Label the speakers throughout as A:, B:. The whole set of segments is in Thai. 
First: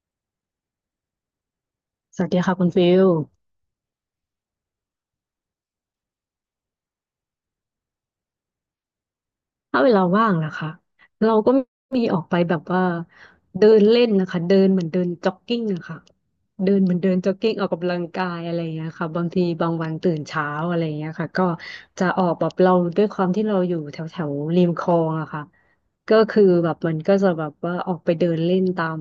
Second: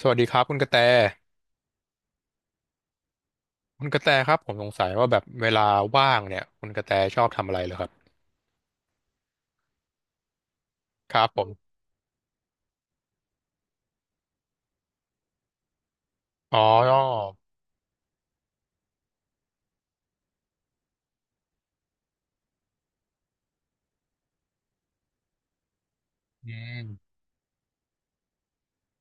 A: สวัสดีครับคุณกระแต
B: สวัสดีค่ะคุณฟิล
A: คุณกระแตครับผมสงสัยว่าแบบเวลาว่างเนี่ยคุณกระแตชอบทำอะไรเหรอครับ
B: ถ้าเวลาว่างนะคะ
A: ครับ
B: เรา
A: ผ
B: ก็
A: ม
B: มีออกไปแบบว่าเดินเล่นนะคะเดินเหมือนเดินจ็อกกิ้งอะค่ะ
A: อ๋อ
B: เดินเหมือนเดินจ็อกกิ้งออกกำลังกายอะไรอย่างเงี้ยค่ะบางทีบางวันตื่นเช้าอะไรอย่างเงี้ยค่ะก็จะออกแบบเราด้วยความที่เราอยู่แถวแถวริมคลองอะค่ะก็คือ
A: อื
B: แบบมัน
A: ม
B: ก็จะแบบว่าออกไปเดินเล่นตาม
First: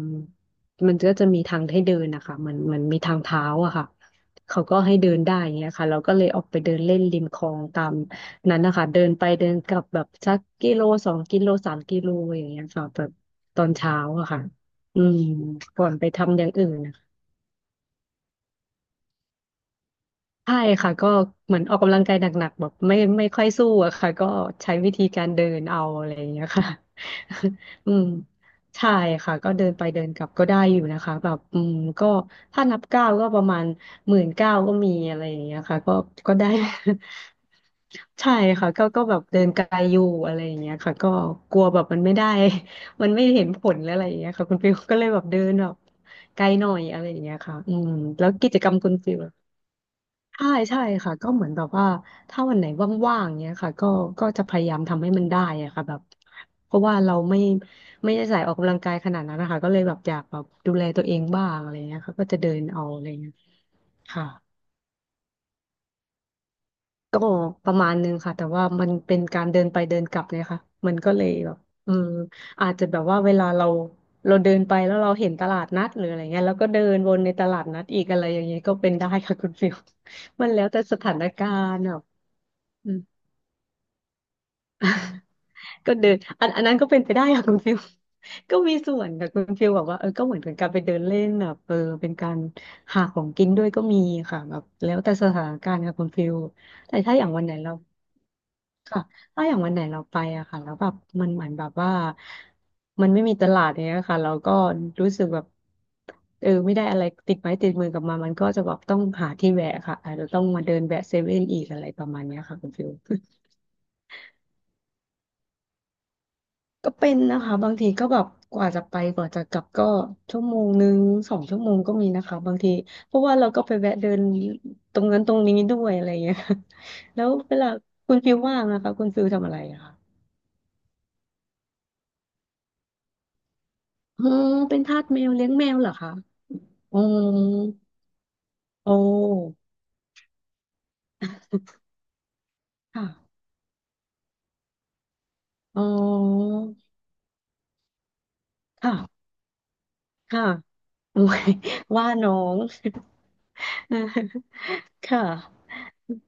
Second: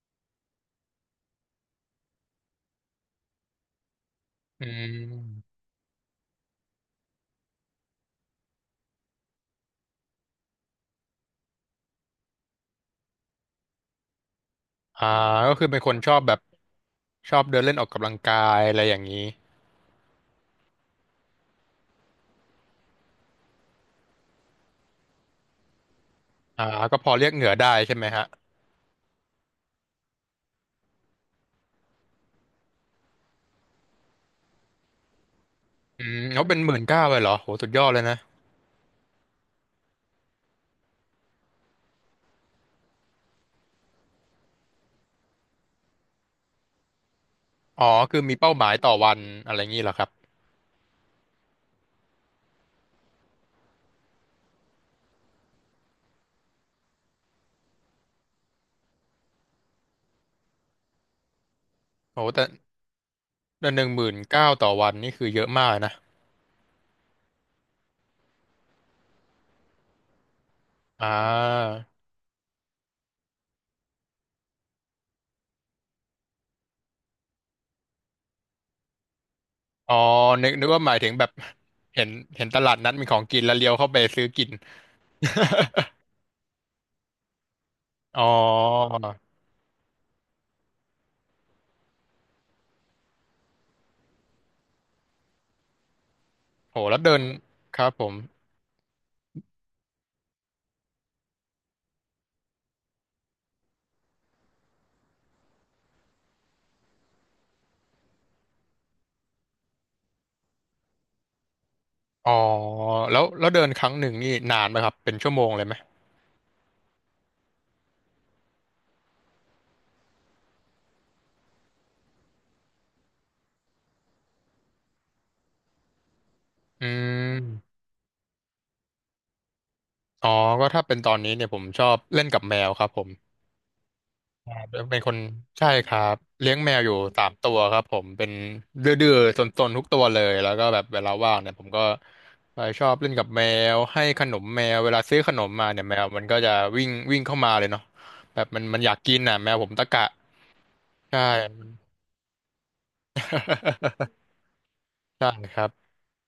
B: มันก็จะมีทางให้เดินนะคะมันมีทางเท้าอะค่ะเขา
A: อื
B: ก็ให้เดินได้อ
A: ม
B: ย่างเงี้ยค่ะเราก็เลยออกไปเดินเล่นริมคลองตาม นั้นนะคะเดินไปเดินกลับแบบสักกิโล2 กิโล3 กิโลอย่างเงี้ยค่ะแบบตอนเช้าอะค่ะอื
A: อ่า
B: ม
A: ก็คือเป็น
B: ก่อ
A: ค
B: น
A: น
B: ไป
A: ชอบแบ
B: ทำ
A: บ
B: อย่างอื่นนะคะ
A: ชอบเดินเล่นออกกำลังกายอะไรอย่างนี้
B: ใช่ค่ะก็เหมือนออกกำลังกายหนักๆแบบไม่ค่อยสู้อะค่ะก็ใช้วิธีการเดินเอาอะไรอย่างเงี้ย
A: อ่า
B: ค่ะ
A: ก็พอเรียกเหงื่อได้
B: อื
A: ใช่ไห
B: ม
A: มฮะ
B: ใช่ค่ะก็เดินไปเดินกลับก็ได้อยู่นะคะแบบอืมก็ถ้านับก้าวก็ประมาณ19,000ก็มีอะไรอย่างเงี้ยค่ะก็
A: อืม
B: ก็
A: เขา
B: ได้
A: เป็นหมื่นเก้าเลยเหรอโหสุดยอดเลยนะ
B: ใช่ค่ะก็แบบเดินไกลอยู่อะไรอย่างเงี้ยค่ะก็กลัวแบบมันไม่ได้ มันไม่เห็นผลอะไรอย่างเงี้ยค่ะคุณฟิลก็เลยแบบเดินแบบไกลหน่อยอะไรอย่างเงี้ยค่ะอื
A: อ๋
B: ม
A: อคือ
B: แล้ว
A: มี
B: กิ
A: เป้า
B: จ
A: ห
B: ก
A: มา
B: ร
A: ย
B: รม
A: ต่
B: คุ
A: อ
B: ณ
A: วั
B: ฟิล
A: นอะ
B: ล่ะ
A: ไรอย่างนี้เหรอครับ
B: ใช่ใช่ค่ะก็เหมือนแบบว่าถ้าวันไหนว่างๆเงี้ยค่ะก็จะพยายามทำให้มันได้อะค่ะแบบเพราะว่าเราไม่ได้ใส่ออกกำลังกายขนาดนั้นนะคะก็เลยแบบอยากแบบดูแลตัวเองบ้างอะไรอย่างเงี้ยค่ะ
A: โห
B: ก็จะ
A: แต่
B: เดินเอาอะไรอย่างเงี้ย
A: แต่หนึ่งหมื่น
B: ค่ะ
A: เก้าต่อวันนี่คือเยอะมากนะ
B: ก็ประมาณนึงค่ะแต่ว่ามันเป็นการเดินไปเดินกลับเนี่ยค่ะมัน
A: อ่า
B: ก็เลยแบบอืมอาจจะแบบว่าเวลาเราเดินไปแล้วเราเห็นตลาดนัดหรืออะไรเงี้ยแล้วก็เดินวนในตลาดนัดอีกอะไรอย่างเงี้ยก็เป็นได้ค่ะคุณฟิล
A: อ๋อ
B: มั
A: นึ
B: น
A: ก
B: แล้
A: นึ
B: ว
A: ก
B: แต่
A: ว่าห
B: ส
A: มายถึง
B: ถา
A: แบ
B: น
A: บ
B: การณ์อ่ะ
A: เห็นเห็นตลาด
B: อื
A: นัด
B: ม
A: มีของกินแล้วเลี้ยวเข้าไปซื้อกิน
B: ก็เดินอันนั้นก็เป็นไปได้ค่ะคุณฟิล
A: อ๋อ
B: ก็มีส่วนค่ะคุณฟิลบอกว่าเออก็เหมือนเป็นการไปเดินเล่นแบบเออเป็นการหาของกินด้วยก็มีค่ะแบบแล้วแต่สถานการณ์ค่ะคุณฟิล
A: โห
B: แต่
A: แล้วเดิ
B: ถ้าอ
A: น
B: ย่างวันไหนเรา
A: ครับผม
B: ค่ะถ้าอย่างวันไหนเราไปอะค่ะแล้วแบบมันเหมือนแบบว่ามันไม่มีตลาดเนี้ยค่ะเราก็รู้สึกแบบเออไม่ได้อะไรติดไม้ติดมือกลับมามันก็จะแบบต้องหาที่แวะค่ะอาจจะต้องมาเดินแวะเซเว่นอีกอะไรประมาณ
A: อ๋อ
B: เนี้ยค่ะคุณฟิล
A: แล้วเดินครั้งหนึ่งนี่นานไหมครับ เป็นชั่วโมงเลยไหม
B: ก็เป็นนะคะบางทีก็แบบกว่าจะไปกว่าจะกลับก็1 ชั่วโมง2 ชั่วโมงก็มีนะคะบางทีเพราะว่าเราก็ไปแวะเดินตรงนั้นตรงนี้ด้วยอะไรอย่างเงี้ยค่ะ
A: อื
B: แล้วเวลา
A: ม
B: คุณฟิลว่างนะคะคุณฟิลทำอะไรอะคะ
A: อ๋อ ก็ถ้าเป็นตอนนี้เนี่ยผมชอบเล่นกับแมวครับผม
B: เออเป็น
A: เป็
B: ทา
A: น
B: ส
A: คน
B: แมวเลี้ยงแม
A: ใช่
B: วเห
A: ค
B: รอ
A: รั
B: คะ
A: บเลี้ยงแมวอยู่
B: อ๋อ
A: สามตัวครับผมเป็น
B: โอ้
A: ดื้อๆซนๆทุกตัวเลยแล้วก็แบบเวลาว่างเนี่ยผมก็ไปชอบ
B: ค่ะ
A: เล่นกับแมวให้ขนมแมวเวลาซื้อขนมมา
B: อ๋
A: เนี่
B: อ
A: ยแมวมันก็จะวิ่งวิ่งเข้ามาเลยเนาะแบบมันมันอยากกิน
B: ค่ะ
A: น่ะแมวผมตะกะ
B: ค่ะ
A: ใช่
B: โอ้ยว่าน้อง ค่ะ
A: ใช่ครับ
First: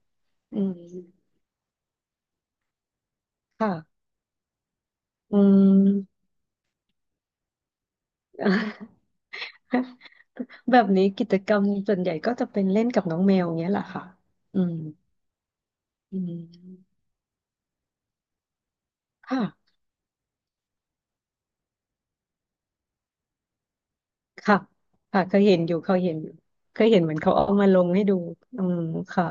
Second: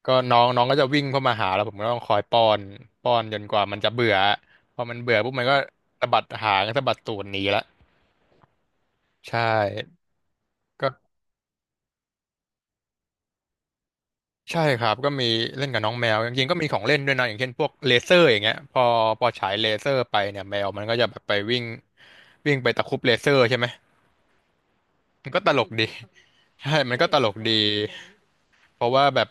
A: ก็น้อง
B: อื
A: น้องก็จะวิ่งเข้า
B: ม
A: มาหาแล้วผมก็ต้องคอยป้อนจนกว่ามันจะ
B: ค่ะ
A: เบื่อพอมันเบื่อปุ๊บ
B: อื
A: มันก็
B: ม
A: สะบัดหางสะบัดตูดหนีละ ใช่
B: แบบนี้กิจกรรมส่วนใหญ่ก็จะเป็นเล่นกับน้องแมวเงี้ยแหละค่ะอื
A: ใช่
B: ม
A: ครับก็มีเล่นกับน้องแม
B: อื
A: วจริงๆก็มีของเล่น
B: ม
A: ด้วยนะอย่างเช่นพวกเลเซอร์อย่างเงี้ยพอฉายเล
B: ค่ะ
A: เซอร์ไปเนี่ยแมวมันก็จะแบบไปวิ่งวิ่งไปตะครุบเลเซอร์ใช่ไหม
B: ค่ะค่ะ
A: มัน
B: เค
A: ก็
B: ย
A: ต
B: เห็
A: ล
B: น
A: ก
B: อยู่
A: ดี
B: เคยเห็นอยู่
A: ใช่
B: เคย
A: มัน
B: เห็น
A: ก็
B: เหมื
A: ต
B: อน
A: ล
B: เขา
A: กดี
B: เอามาลงให้ดูอืม
A: เพราะว่าแบ
B: ค่ะ
A: บ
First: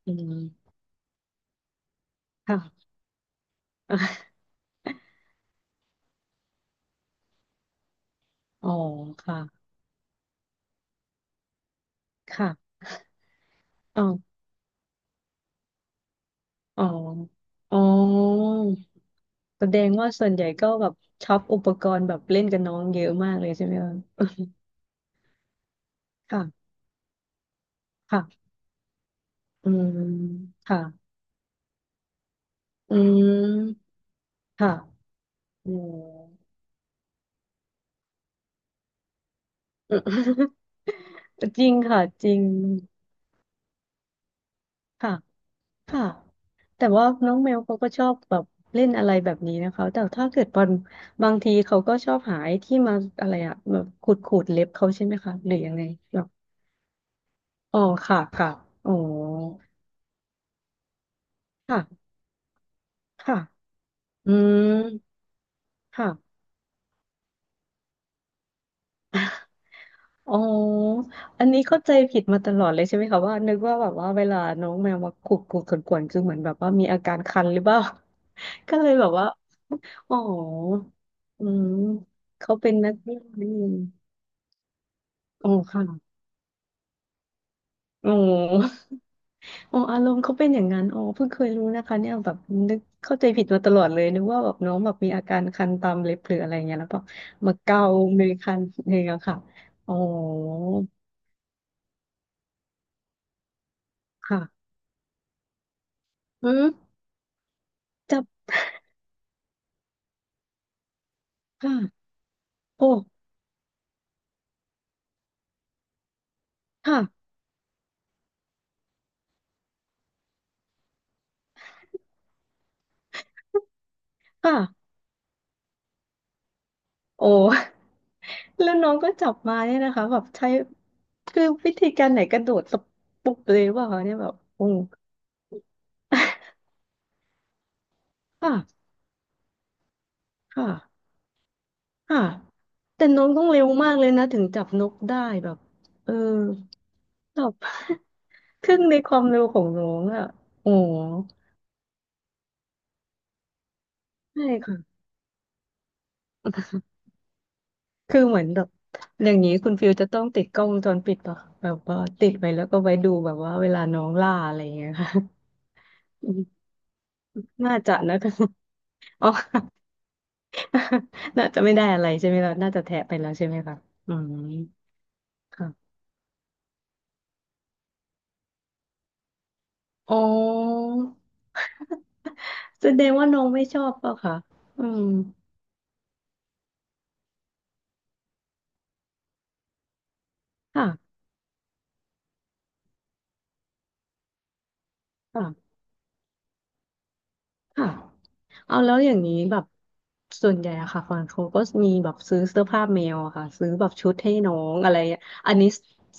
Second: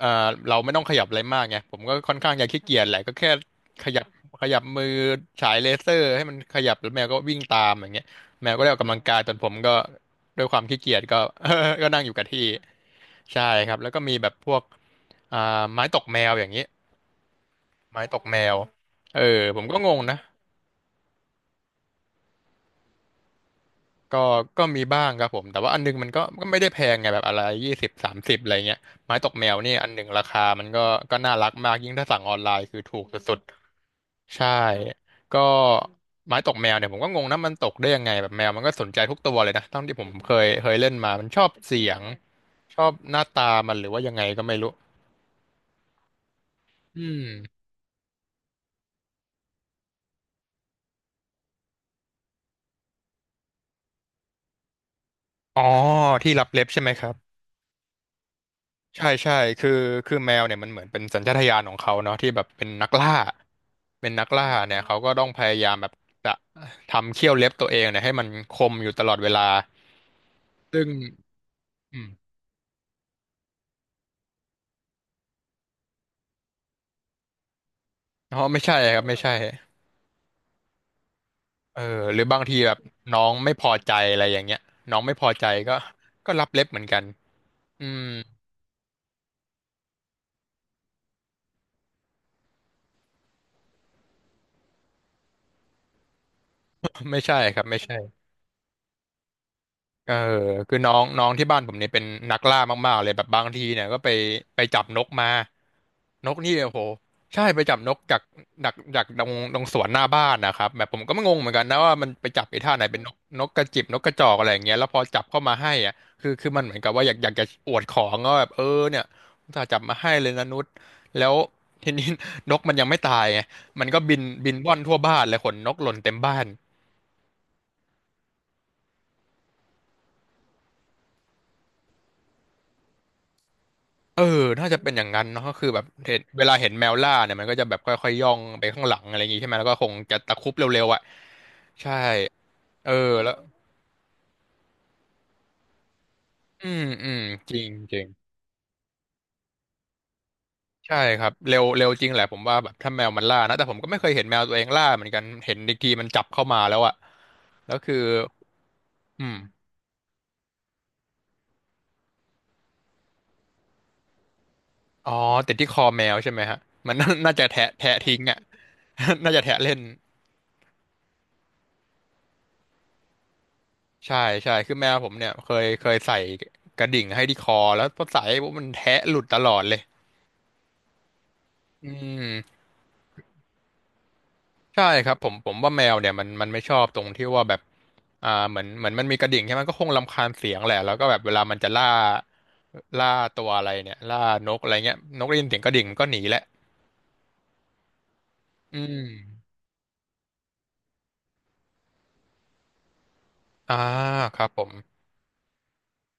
A: เอ่
B: อืม
A: อเราไม่ต้องขยับอะไรมากไงผมก็ค่อนข้างจะ
B: ค่ะ
A: ขี้เกียจแหละก็แค่ขยับข ยับมือฉายเลเซอร์ให้มันขยับแล้วแมวก็วิ่งตามอย่างเงี้ยแมวก็
B: อ๋
A: ได้
B: อ
A: ออกกำลังกายตอนผม
B: ค่ะ
A: ก็ด้วยความขี้เกียจก็ ก็นั่งอยู่กับที่
B: ค่ะ
A: ใช่ครับแล้วก็
B: อ๋อ
A: มีแบบพวกอ่าไม้ตกแมวอย่างเงี้ย
B: อ๋ออ๋อ
A: ไม้ตกแมวเออผม
B: แส
A: ก็
B: ด
A: ง
B: ง
A: ง
B: ว่า
A: นะ
B: ส่วนใหญ่ก็แบบช็อปอุปกรณ์แบบเล่นกับน้องเยอะมากเลยใช่ไหมคะ
A: ก็ก็มีบ้างครับผมแต่ว่าอันนึงมันก็ ไม่
B: ค่ะ
A: ได้แพงไงแบบอะไรยี่สิบสามสิบ
B: ค่ะ
A: อะไรเงี้ยไม้ตกแมว
B: อื
A: นี่
B: ม
A: อันหนึ่งราคามัน
B: ค่ะ
A: ก็ก็น่ารักมากยิ่งถ้าสั่งออนไลน์คือ
B: อื
A: ถูกสุด
B: ม
A: ๆใช่
B: ค่ะ
A: ก็
B: อืม
A: ไม้ตกแมวเนี่ยผมก็งงนะมันตกได้ยังไงแบบแมวมันก็สนใจทุกตัวเลยนะตั้งที่ผมเคย เคยเล่นมามันชอบ
B: จริง
A: เสีย
B: ค่ะ
A: ง
B: จริง
A: ชอบหน้าตามันหรือว่ายังไงก็ไม่รู้
B: ค่ะ ค่ะ แต่
A: อื
B: ว่า
A: ม
B: น้องแมวเขาก็ชอบแบบเล่นอะไรแบบนี้นะคะ แต่ถ้าเกิดบางทีเขาก็ชอบหาไอ้ที่มาอะไรอะแบบขูดขูดเล็บเขาใช่ไหมคะหรือ
A: อ๋อ
B: ยังไงแบบ
A: ที่รับเล็บใช่ไหมครับ
B: อ๋อค่ะค่ะอ๋อ
A: ใช่ใช่คือคือแมวเนี่ยมันเหมือนเป็นสัญชาตญาณของเขา
B: ค่ะ
A: เนาะที่แบบเป็นนักล่า
B: ค่ะ
A: เป็นนัก
B: อื
A: ล่าเนี่ยเขาก็
B: ม
A: ต้องพยายามแบบจะ
B: ค่ะ
A: ทำเขี้ยวเล็บตัวเองเนี่ยให้มันคมอยู่ตลอดเวลา
B: อ๋อ
A: ซึ่ง
B: อันนี้เข้าใจ
A: อืม
B: ผิดมาตลอดเลยใช่ไหมคะว่านึกว่าแบบว่าเวลาน้องแมวมาขูดขูดขวนๆคือเหมือนแบบว่ามีอาการคันหรือเปล่า
A: อ๋อไม่ ใช่
B: ก็เลย
A: ครับ
B: แบบ
A: ไม่
B: ว่า
A: ใช่
B: อ๋ออืม
A: เออหรือบาง
B: เขา
A: ที
B: เป็
A: แบ
B: น
A: บ
B: นักวิ่
A: น้อ
B: ง
A: ง
B: นี่
A: ไม่
B: เอ
A: พอ
B: ง
A: ใจอะไรอย่างเงี้ยน้องไม่พอใจ
B: อ๋อ
A: ก็
B: ค่ะ
A: ก็รับเล็บเหมือนกัน อืม
B: อ๋ออ๋ออารมณ์เขาเป็นอย่างนั้นอ๋อเพิ่งเคยรู้นะคะเนี่ยแบบนึกเข้าใจผิดมาตลอดเลยนึกว่าแบบน้องแบบมีอาการคันตามเล็บหรืออะไรเงี้ยแล้วก็
A: ไม่ใช่
B: มา
A: ครับไม่
B: เกา
A: ใช่
B: มือคันเอ่งเงค่ะอ๋อ
A: เออคือน้องน้องที่บ้านผมเนี่ยเป็นนักล่ามากๆเลยแบบบางทีเนี่ยก็ไป
B: ค่ะ
A: จับนกมานก
B: อื
A: นี่
B: ม
A: โอ้โหใช่ไปจับนกจา
B: จ
A: ก
B: ับ
A: จากตรงสวนหน้าบ้านนะครับแบบผมก็ไม่งงเหมือนกันนะว่า
B: ค่ะ
A: มันไปจับไอ้ท่าไหน
B: โอ้
A: เป็นนกนกกระจิบนกกระจอกอะไรอย่างเงี้ยแล้วพอจับเข้ามาให้อ่ะคือมันเหมือนกับว่าอยากอ
B: ค่ะ
A: ยากจะอวดของก็แบบเออเนี่ยอุตส่าห์จับมาให้เลยนะนุชแล้ว ทีนี้นกมันยังไม่ตายไงมันก็บินบินว่อน
B: ค่ะ
A: ทั่วบ้านเลยขนนกหล่นเต็มบ้าน
B: โอ้ แล้วน้องก็จับมาเนี่ยนะคะแบบใช้คือวิธีการไหนกระโดดสปุบเลยว่าคะเนี่ย
A: เออ
B: แบบโอ้
A: น่าจะเป็นอย่างนั้นเนาะก็คือแบบเห็นเวลาเห็นแมวล่าเนี่ยมันก็จะแบบค่อยๆย่องไปข้า
B: ค่ะ
A: งหลังอะไรอย่างงี้ใช่ไหมแล้วก็คงจะตะครุบ
B: ค
A: เร็วๆอ่ะ
B: ่ะ
A: ใช่
B: ค่ะ
A: เออ
B: แต่น้อง
A: แล้ว
B: ต้องเร็วมากเลยนะถึงจับนกได้แบบเออ
A: อืมอืม
B: แบ
A: จ
B: บ
A: ริงจริง
B: ครึ่งในความเร็วของน้องอ่ะโอ้
A: ใช่ครับเร็วเร็วจริงแหละผมว่าแบบถ้าแมวมันล่านะแต่ผมก็ไม่เคยเห็นแมว
B: ใช่
A: ตัวเองล่า
B: ค่ะ
A: เหมือนกันเห็นอีกทีมันจับเข้ามาแล้วอ่ะแล้วคือ
B: คือเหมือนแบบ
A: อื
B: อ
A: ม
B: ย่างนี้คุณฟิลจะต้องติดกล้องวงจรปิดป่ะแบบว่าติดไว้แล้วก็ไว้ดูแบบว่าเวลาน้องล่าอะไรอย่างเงี้ย
A: อ๋
B: ค่ะ
A: อติดที่คอแมวใช่ไหมฮะมันน่าจะแทะ
B: น่า
A: แทะ
B: จะนะ
A: ทิ้ง
B: คะ
A: อ่ะ
B: อ๋อ
A: น่าจะแทะเล่น
B: น่าจะไม่ได้อะไรใช่ไหมเราน่าจะแทะไปแล้วใช่ไหมคะอื
A: ใช่
B: ม
A: ใช่คือแมวผมเนี่ยเคยเค
B: ค่ะ
A: ยใส่กระดิ่งให้ที่คอแล้วพอใส่ปุ๊บมันแทะหลุดตลอดเลย
B: อ๋อ
A: อืม
B: แสดงว่าน้องไม่ชอบเปล่ะคะอื
A: ใช่
B: ม
A: ครับผมว่าแมวเนี่ยมันไม่ชอบตรงที่ว่าแบบเหมือนมันมีกระดิ่งใช่ไหมก็คงรำคาญเสียงแหละแล้วก็แบ
B: ค่ะ
A: บเวลามันจะล่าตัวอะไรเนี่ยล่านกอะไรเงี้ยนกได้ยินเสียงกระ
B: ค่ะ
A: ดิ่งมันก็หนีแหละ
B: ค่ะเอา
A: อื
B: แล้ว
A: ม
B: อย่างนี้แบบส่วนใหญ่อะค่ะฟอนเขาก็มีแบบซื้อเสื้อผ้าแมวอะค่ะซื้อ
A: อ่า
B: แบบชุดให้
A: ครับ
B: น้อ
A: ผม
B: งอะไรอะ่อันนี้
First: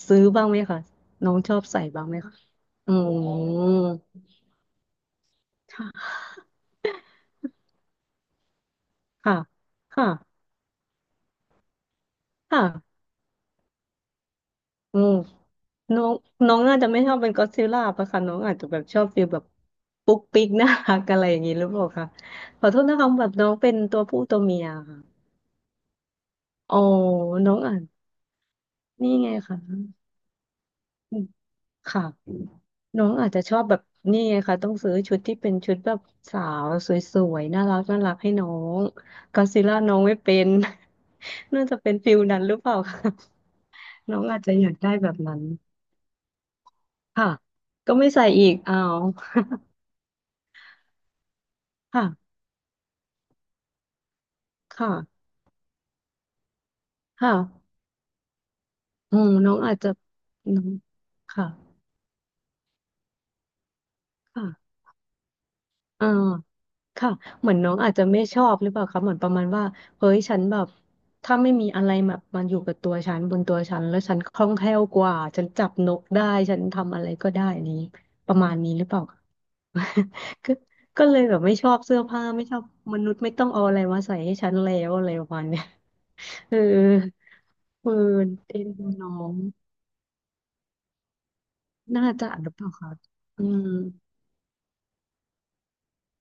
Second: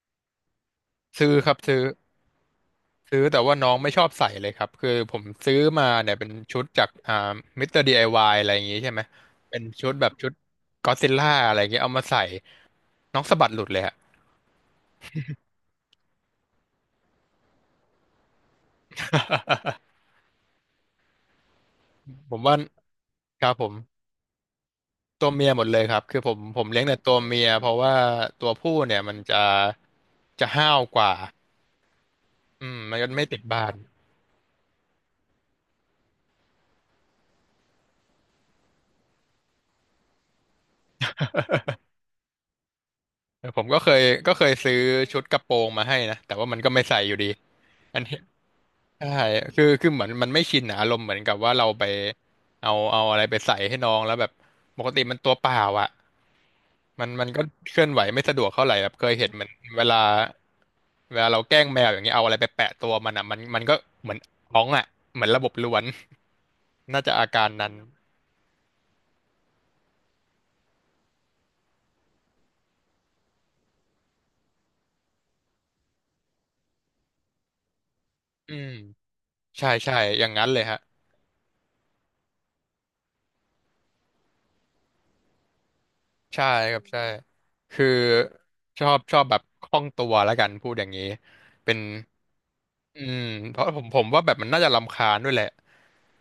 B: ซื้อบ้างไหมคะ
A: ซื้
B: น้
A: อ
B: อง
A: ค
B: ช
A: รั
B: อ
A: บ
B: บ
A: ซื้อ
B: ใส่บ้างไหมคะอื
A: ซื้อแต่ว่าน้องไม่
B: ม
A: ชอบใส่เลยครับคือผมซื้อ
B: ค่
A: มาเนี่ยเป็น
B: ะ
A: ชุดจากมิสเตอร์ดีไอวายอะไรอย่างงี้ใช่ไหม
B: ค่ะ
A: เป็นชุดแบ
B: ค่ะ
A: บชุดก็อดซิลล่าอะไรอย่างเงี้ยเอามาใส่
B: ค่ะ
A: น้องสะบัดหลุดเลยฮะ
B: อืมน้องน้องน่าจะไม่ชอบเป็นก็อดซิลล่าปะคะน้องอาจจะแบบชอบฟีลแบบ ปุ๊กปิ๊กน่ารักอะไรอย่างนี้หรือเปล่าคะ
A: ผมว่า
B: ขอโทษนะคะแบบ
A: ค
B: น้อ
A: รับ
B: ง
A: ผ
B: เป็
A: ม
B: นตัวผู้ตัวเมียค่ะ
A: ตัวเมียหมดเลยครับคือผม
B: อ๋อ
A: เลี้ยงแต่ตัวเมีย
B: น้อง
A: เพ
B: อ่า
A: ราะ
B: น
A: ว่าตัวผู้เนี่ย
B: นี่
A: มัน
B: ไง
A: จะ
B: ค่ะ
A: จะห้าวกว่า
B: อืมค่ะ
A: อืมมัน
B: น้
A: ก็
B: อง
A: ไม่
B: อาจ
A: ติ
B: จะ
A: ด
B: ชอบ
A: บ้า
B: แบ
A: น
B: บ นี่ไงค่ะต้องซื้อชุดที่เป็นชุดแบบสาวสวยๆน่ารักน่ารักให้น้องก็อดซิลล่าน้องไม่เป็น น่าจะเป็นฟิลนั้นหรือเปล่าคะ
A: ผมก็เคย
B: น้อง
A: ก็
B: อา
A: เค
B: จ
A: ย
B: จะอยา
A: ซื้อ
B: กได้แบบ
A: ชุดก
B: นั้
A: ระ
B: น
A: โปรงมาให้นะแต่ว่ามันก็ไม่ใส่อยู่ดี
B: ค่ะก็
A: อัน
B: ไม่
A: นี้
B: ใส่อีกอ้าว
A: ใช่คือเหมือนมันไม่ชินนะอารมณ์เหมือนกับว่าเราไป
B: ค่ะ
A: เอาอะไรไปใส่ให้น้องแล้วแบบ
B: ค
A: ปกติมัน
B: ่ะ
A: ตัวเปล่าอ่ะมัน
B: ค่ะ
A: ก็เคลื่อนไหวไม่สะดวกเท่าไหร่แบบเคย
B: อื
A: เห็
B: ม
A: นมัน
B: น้องอาจ
A: เว
B: จะ
A: ลา
B: น้อง
A: เวลาเรา
B: ค่ะ
A: แกล้งแมวอย่างเงี้ยเอาอะไรไปแปะตัวมันอะมันก็เหมือน
B: ค่ะ
A: ร้องอะเหมือนระบบล้วน
B: อ่า
A: น่า
B: ค่ะ
A: จะอากา
B: เห
A: ร
B: มือน
A: นั้
B: น้อ
A: น
B: งอาจจะไม่ชอบหรือเปล่าคะเหมือนประมาณว่าเฮ้ยฉันแบบถ้าไม่มีอะไรแบบมันอยู่กับตัวฉันบนตัวฉันแล้วฉันคล่องแคล่วกว่าฉันจับนกได้ ฉันทำอะไรก็ได้นี้ประมา
A: อื
B: ณ
A: ม
B: นี้หรือเปล่าคะ
A: ใช่ใช่ อย่างนั้ น
B: ก็
A: เลยฮะ
B: ก็เลยแบบไม่ชอบเสื้อผ้าไม่ชอบมนุษย์ไม่ต้องเอาอะไรมาใส่ให้ฉันแล้วอะไรประมาณเนี้ย
A: ใช่
B: เออ
A: ครับใช่คือ
B: เออเอ็น
A: ช
B: ดู
A: อบ
B: น้อ
A: ชอบแบ
B: ง
A: บคล่องตัวแล้วกันพูดอย่างนี้เป็น
B: น่าจะหรือเปล่าคะ
A: อืม
B: อื
A: เพราะ
B: ม
A: ผมว่าแบบมันน่าจะรำคาญด้วยแหละ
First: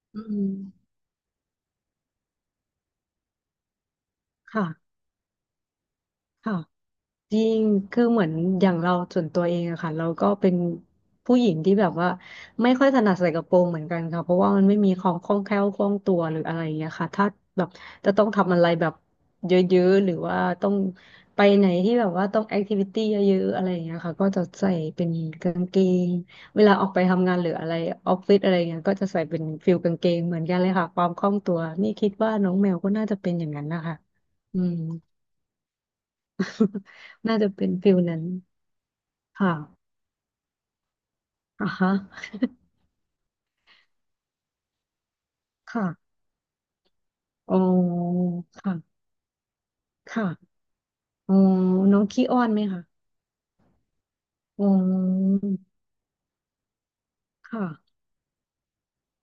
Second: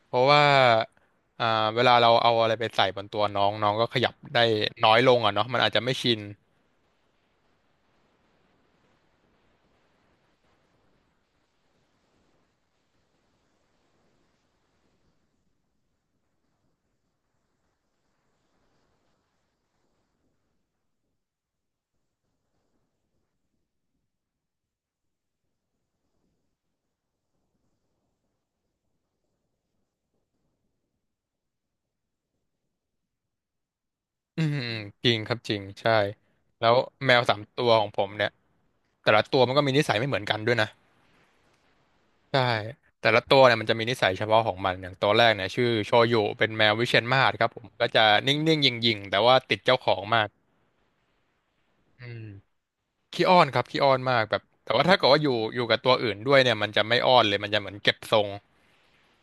A: เพ
B: อื
A: ราะว่า
B: ม
A: อ่าเวลาเราเอาอะไรไปใส่บนตัวน้องน้องก็ขยับได้
B: ค่ะ
A: น้อยลงอ่ะเนาะมันอาจจะไม่ชิน
B: ค่ะจริงคือเหมือนอย่างเราส่วนตัวเองอะค่ะเราก็เป็นผู้หญิงที่แบบว่าไม่ค่อยถนัดใส่กระโปรงเหมือนกันค่ะเพราะว่ามันไม่มีความคล่องแคล่วคล่องตัวหรืออะไรอย่างเงี้ยค่ะถ้าแบบจะต้องทำอะไรแบบเยอะๆหรือว่าต้องไปไหนที่แบบว่าต้องแอคทิวิตี้เยอะๆอะไรอย่างเงี้ยค่ะก็จะใส่เป็นกางเกงเวลาออกไปทำงานหรืออะไรออฟฟิศอะไรเงี้ยก็จะใส่เป็นฟิลกางเกงเหมือนกันเลยค่ะความคล่องตัวนี่คิดว่าน้องแมวก็น่าจะเป็นอย่างนั้นนะคะ
A: อืม
B: อื
A: อืม
B: ม
A: จริงครับจริงใช่แล้ว แมวสา
B: น่า
A: ม
B: จะ
A: ตั
B: เป็
A: ว
B: น
A: ของ
B: ฟิล
A: ผม
B: นั้น
A: เนี่ยแต่ละตัวมั
B: ค่ะ
A: นก็มีนิสัยไม่เหมือนกันด้วยนะ
B: อ่ะฮะ
A: ใช่แต่ละตัวเนี่ยมันจะมีนิสัยเฉพาะของมันอย่างตัวแรกเนี่ยชื่อ
B: ค่ะ
A: โชยุเป็นแมววิเชียรมาศครับ
B: อ๋
A: ผมก็จะ
B: อ
A: นิ่งๆห
B: ค่ะ
A: ยิ่งๆแต่ว่าติดเจ้าของมาก
B: ค่ะอ๋อน้อง
A: อื
B: ขี้
A: ม
B: อ้อนไหมคะ
A: ขี้อ้อนครับขี้อ้อนมากแบบ
B: อ๋อ
A: แต่ว่าถ้าเกิดว่าอยู่กับตัวอื่นด้วยเนี่ยมันจะไม่อ้อนเลยมันจะเหมือนเก็
B: ค่ะ
A: บทรง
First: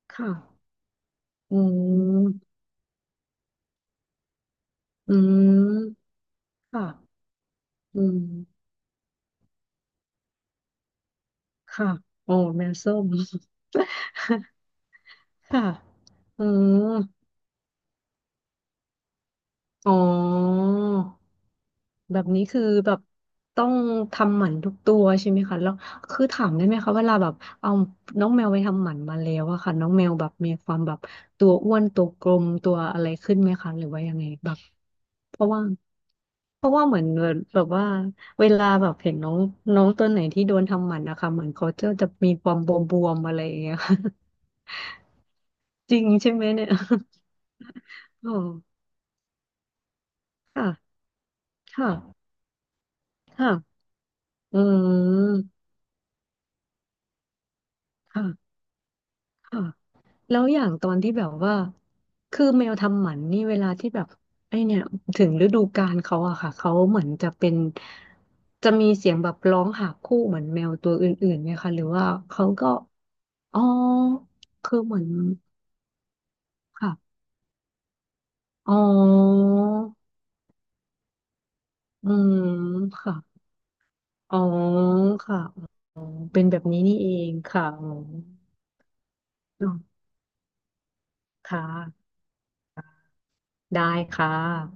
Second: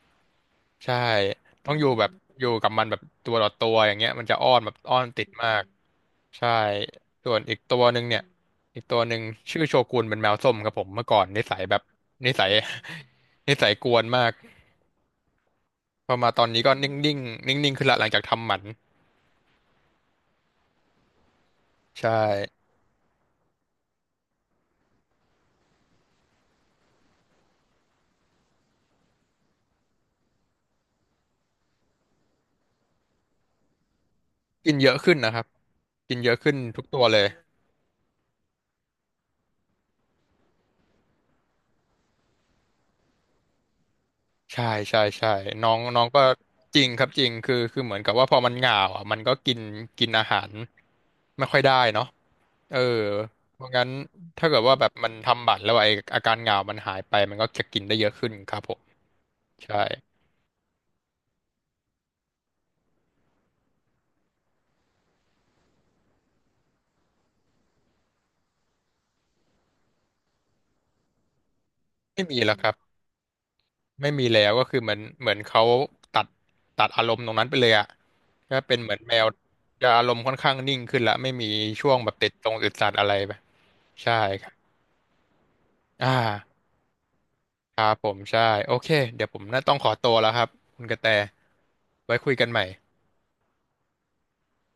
B: ค่ะ
A: ใช่
B: อื
A: ต้องอยู่แบบอยู่
B: ม
A: กับมันแบบตัวต่อตัวอย่างเงี้ยมันจะอ้อนแบบอ้อน
B: อื
A: ติดมาก
B: ม
A: ใช่
B: ค่ะ
A: ส่วนอีกตัวห
B: อื
A: นึ่ง
B: ม
A: เนี่ยอีกตัวหนึ่งชื่อโชกุนเป็นแมวส้มครับผมเมื่อก่อนนิสัยแบบ
B: ค่ะ
A: นิ
B: อ๋อ
A: สัย
B: แมวส้ม
A: นิสัยกวนมาก
B: ค่ะ
A: พอมาต
B: อื
A: อนนี้ก็
B: ม
A: นิ่งนิ่งๆขึ้นละหลังจากทำหมัน
B: อ๋อ
A: ใช่
B: แบบนี้คือแบบต้องทำหมันทุกตัวใช่ไหมคะแล้วคือถามได้ไหมคะเวลาแบบเอาน้องแมวไปทำหมันมาแล้วอะค่ะน้องแมวแบบมีความแบบตัวอ้วนตัวกลมตัวอะไรขึ้นไหมคะหรือว่ายังไงแบบ
A: กินเยอะขึ้นนะ
B: เพ
A: ครับ
B: ราะว่า
A: กินเยอะขึ้นทุก
B: เหมื
A: ตั
B: อ
A: ว
B: น
A: เลย
B: แบบว่าเวลาแบบเห็นน้องน้องตัวไหนที่โดนทำหมันนะคะเหมือนเขาจะมีความบวมๆอะไรอย่างเงี้ย
A: ใช่ใช่ใช่น้อง
B: จ
A: น้
B: ริ
A: อ
B: ง
A: งก็
B: ใช่ไหมเนี่ย
A: จริงครับจริง คือเหมือนกับ ว่า
B: อ๋อ
A: พอมันเหงาอ่ะมันก็กินกินอาหาร
B: ค่ะ
A: ไม่ค่อยได้เนาะ
B: ค่ะ
A: เออเพราะ
B: ค่ะ
A: งั้นถ้าเกิ
B: อื
A: ดว่าแบบมันทำ
B: ม
A: บัตรแล้วไออาการเหงามันหายไปมันก็จะกินได้เยอะขึ้นค
B: ค่ะ
A: รับผม
B: ค่ะ
A: ใช่
B: แล้วอย่างตอนที่แบบว่าคือแมวทำหมันนี่เวลาที่แบบไอเนี่ยถึงฤดูกาลเขาอะค่ะเขาเหมือนจะเป็นจะมีเสียงแบบร้องหาคู่เหมือนแมวตัวอื่นๆไหมคะหรือว่า
A: ไม่มี
B: เขา
A: แล้วค
B: ก็
A: รับ
B: อ๋อ
A: ไม่มีแล้วก็
B: คื
A: คื
B: อ
A: อเห
B: เห
A: มือ
B: มื
A: น
B: อน
A: เหมือนเขาตัดตัดอาร
B: ค่ะ
A: มณ์ตรงนั้นไปเลยอะก็
B: อ๋
A: เป็นเหมือนแมว
B: อ
A: จะอารมณ์ค่อนข้างนิ่งขึ้นละไม่มีช่วง
B: อื
A: แบบติด
B: ม
A: ตรงติดสัตว์อะไร
B: ค่ะ
A: ไปใช่
B: อ๋อ
A: ครับ
B: ค่ะอ๋อ
A: อ่า
B: เป็นแบบนี้นี่เองค่ะ
A: ค
B: อ
A: รับผมใช่โอเคเดี๋ยวผมน่า
B: ๋อ
A: ต้องขอตัวแล้วครับคุณกระแต
B: ค่ะ
A: ไว้คุยกันใหม่
B: ได้ค่ะ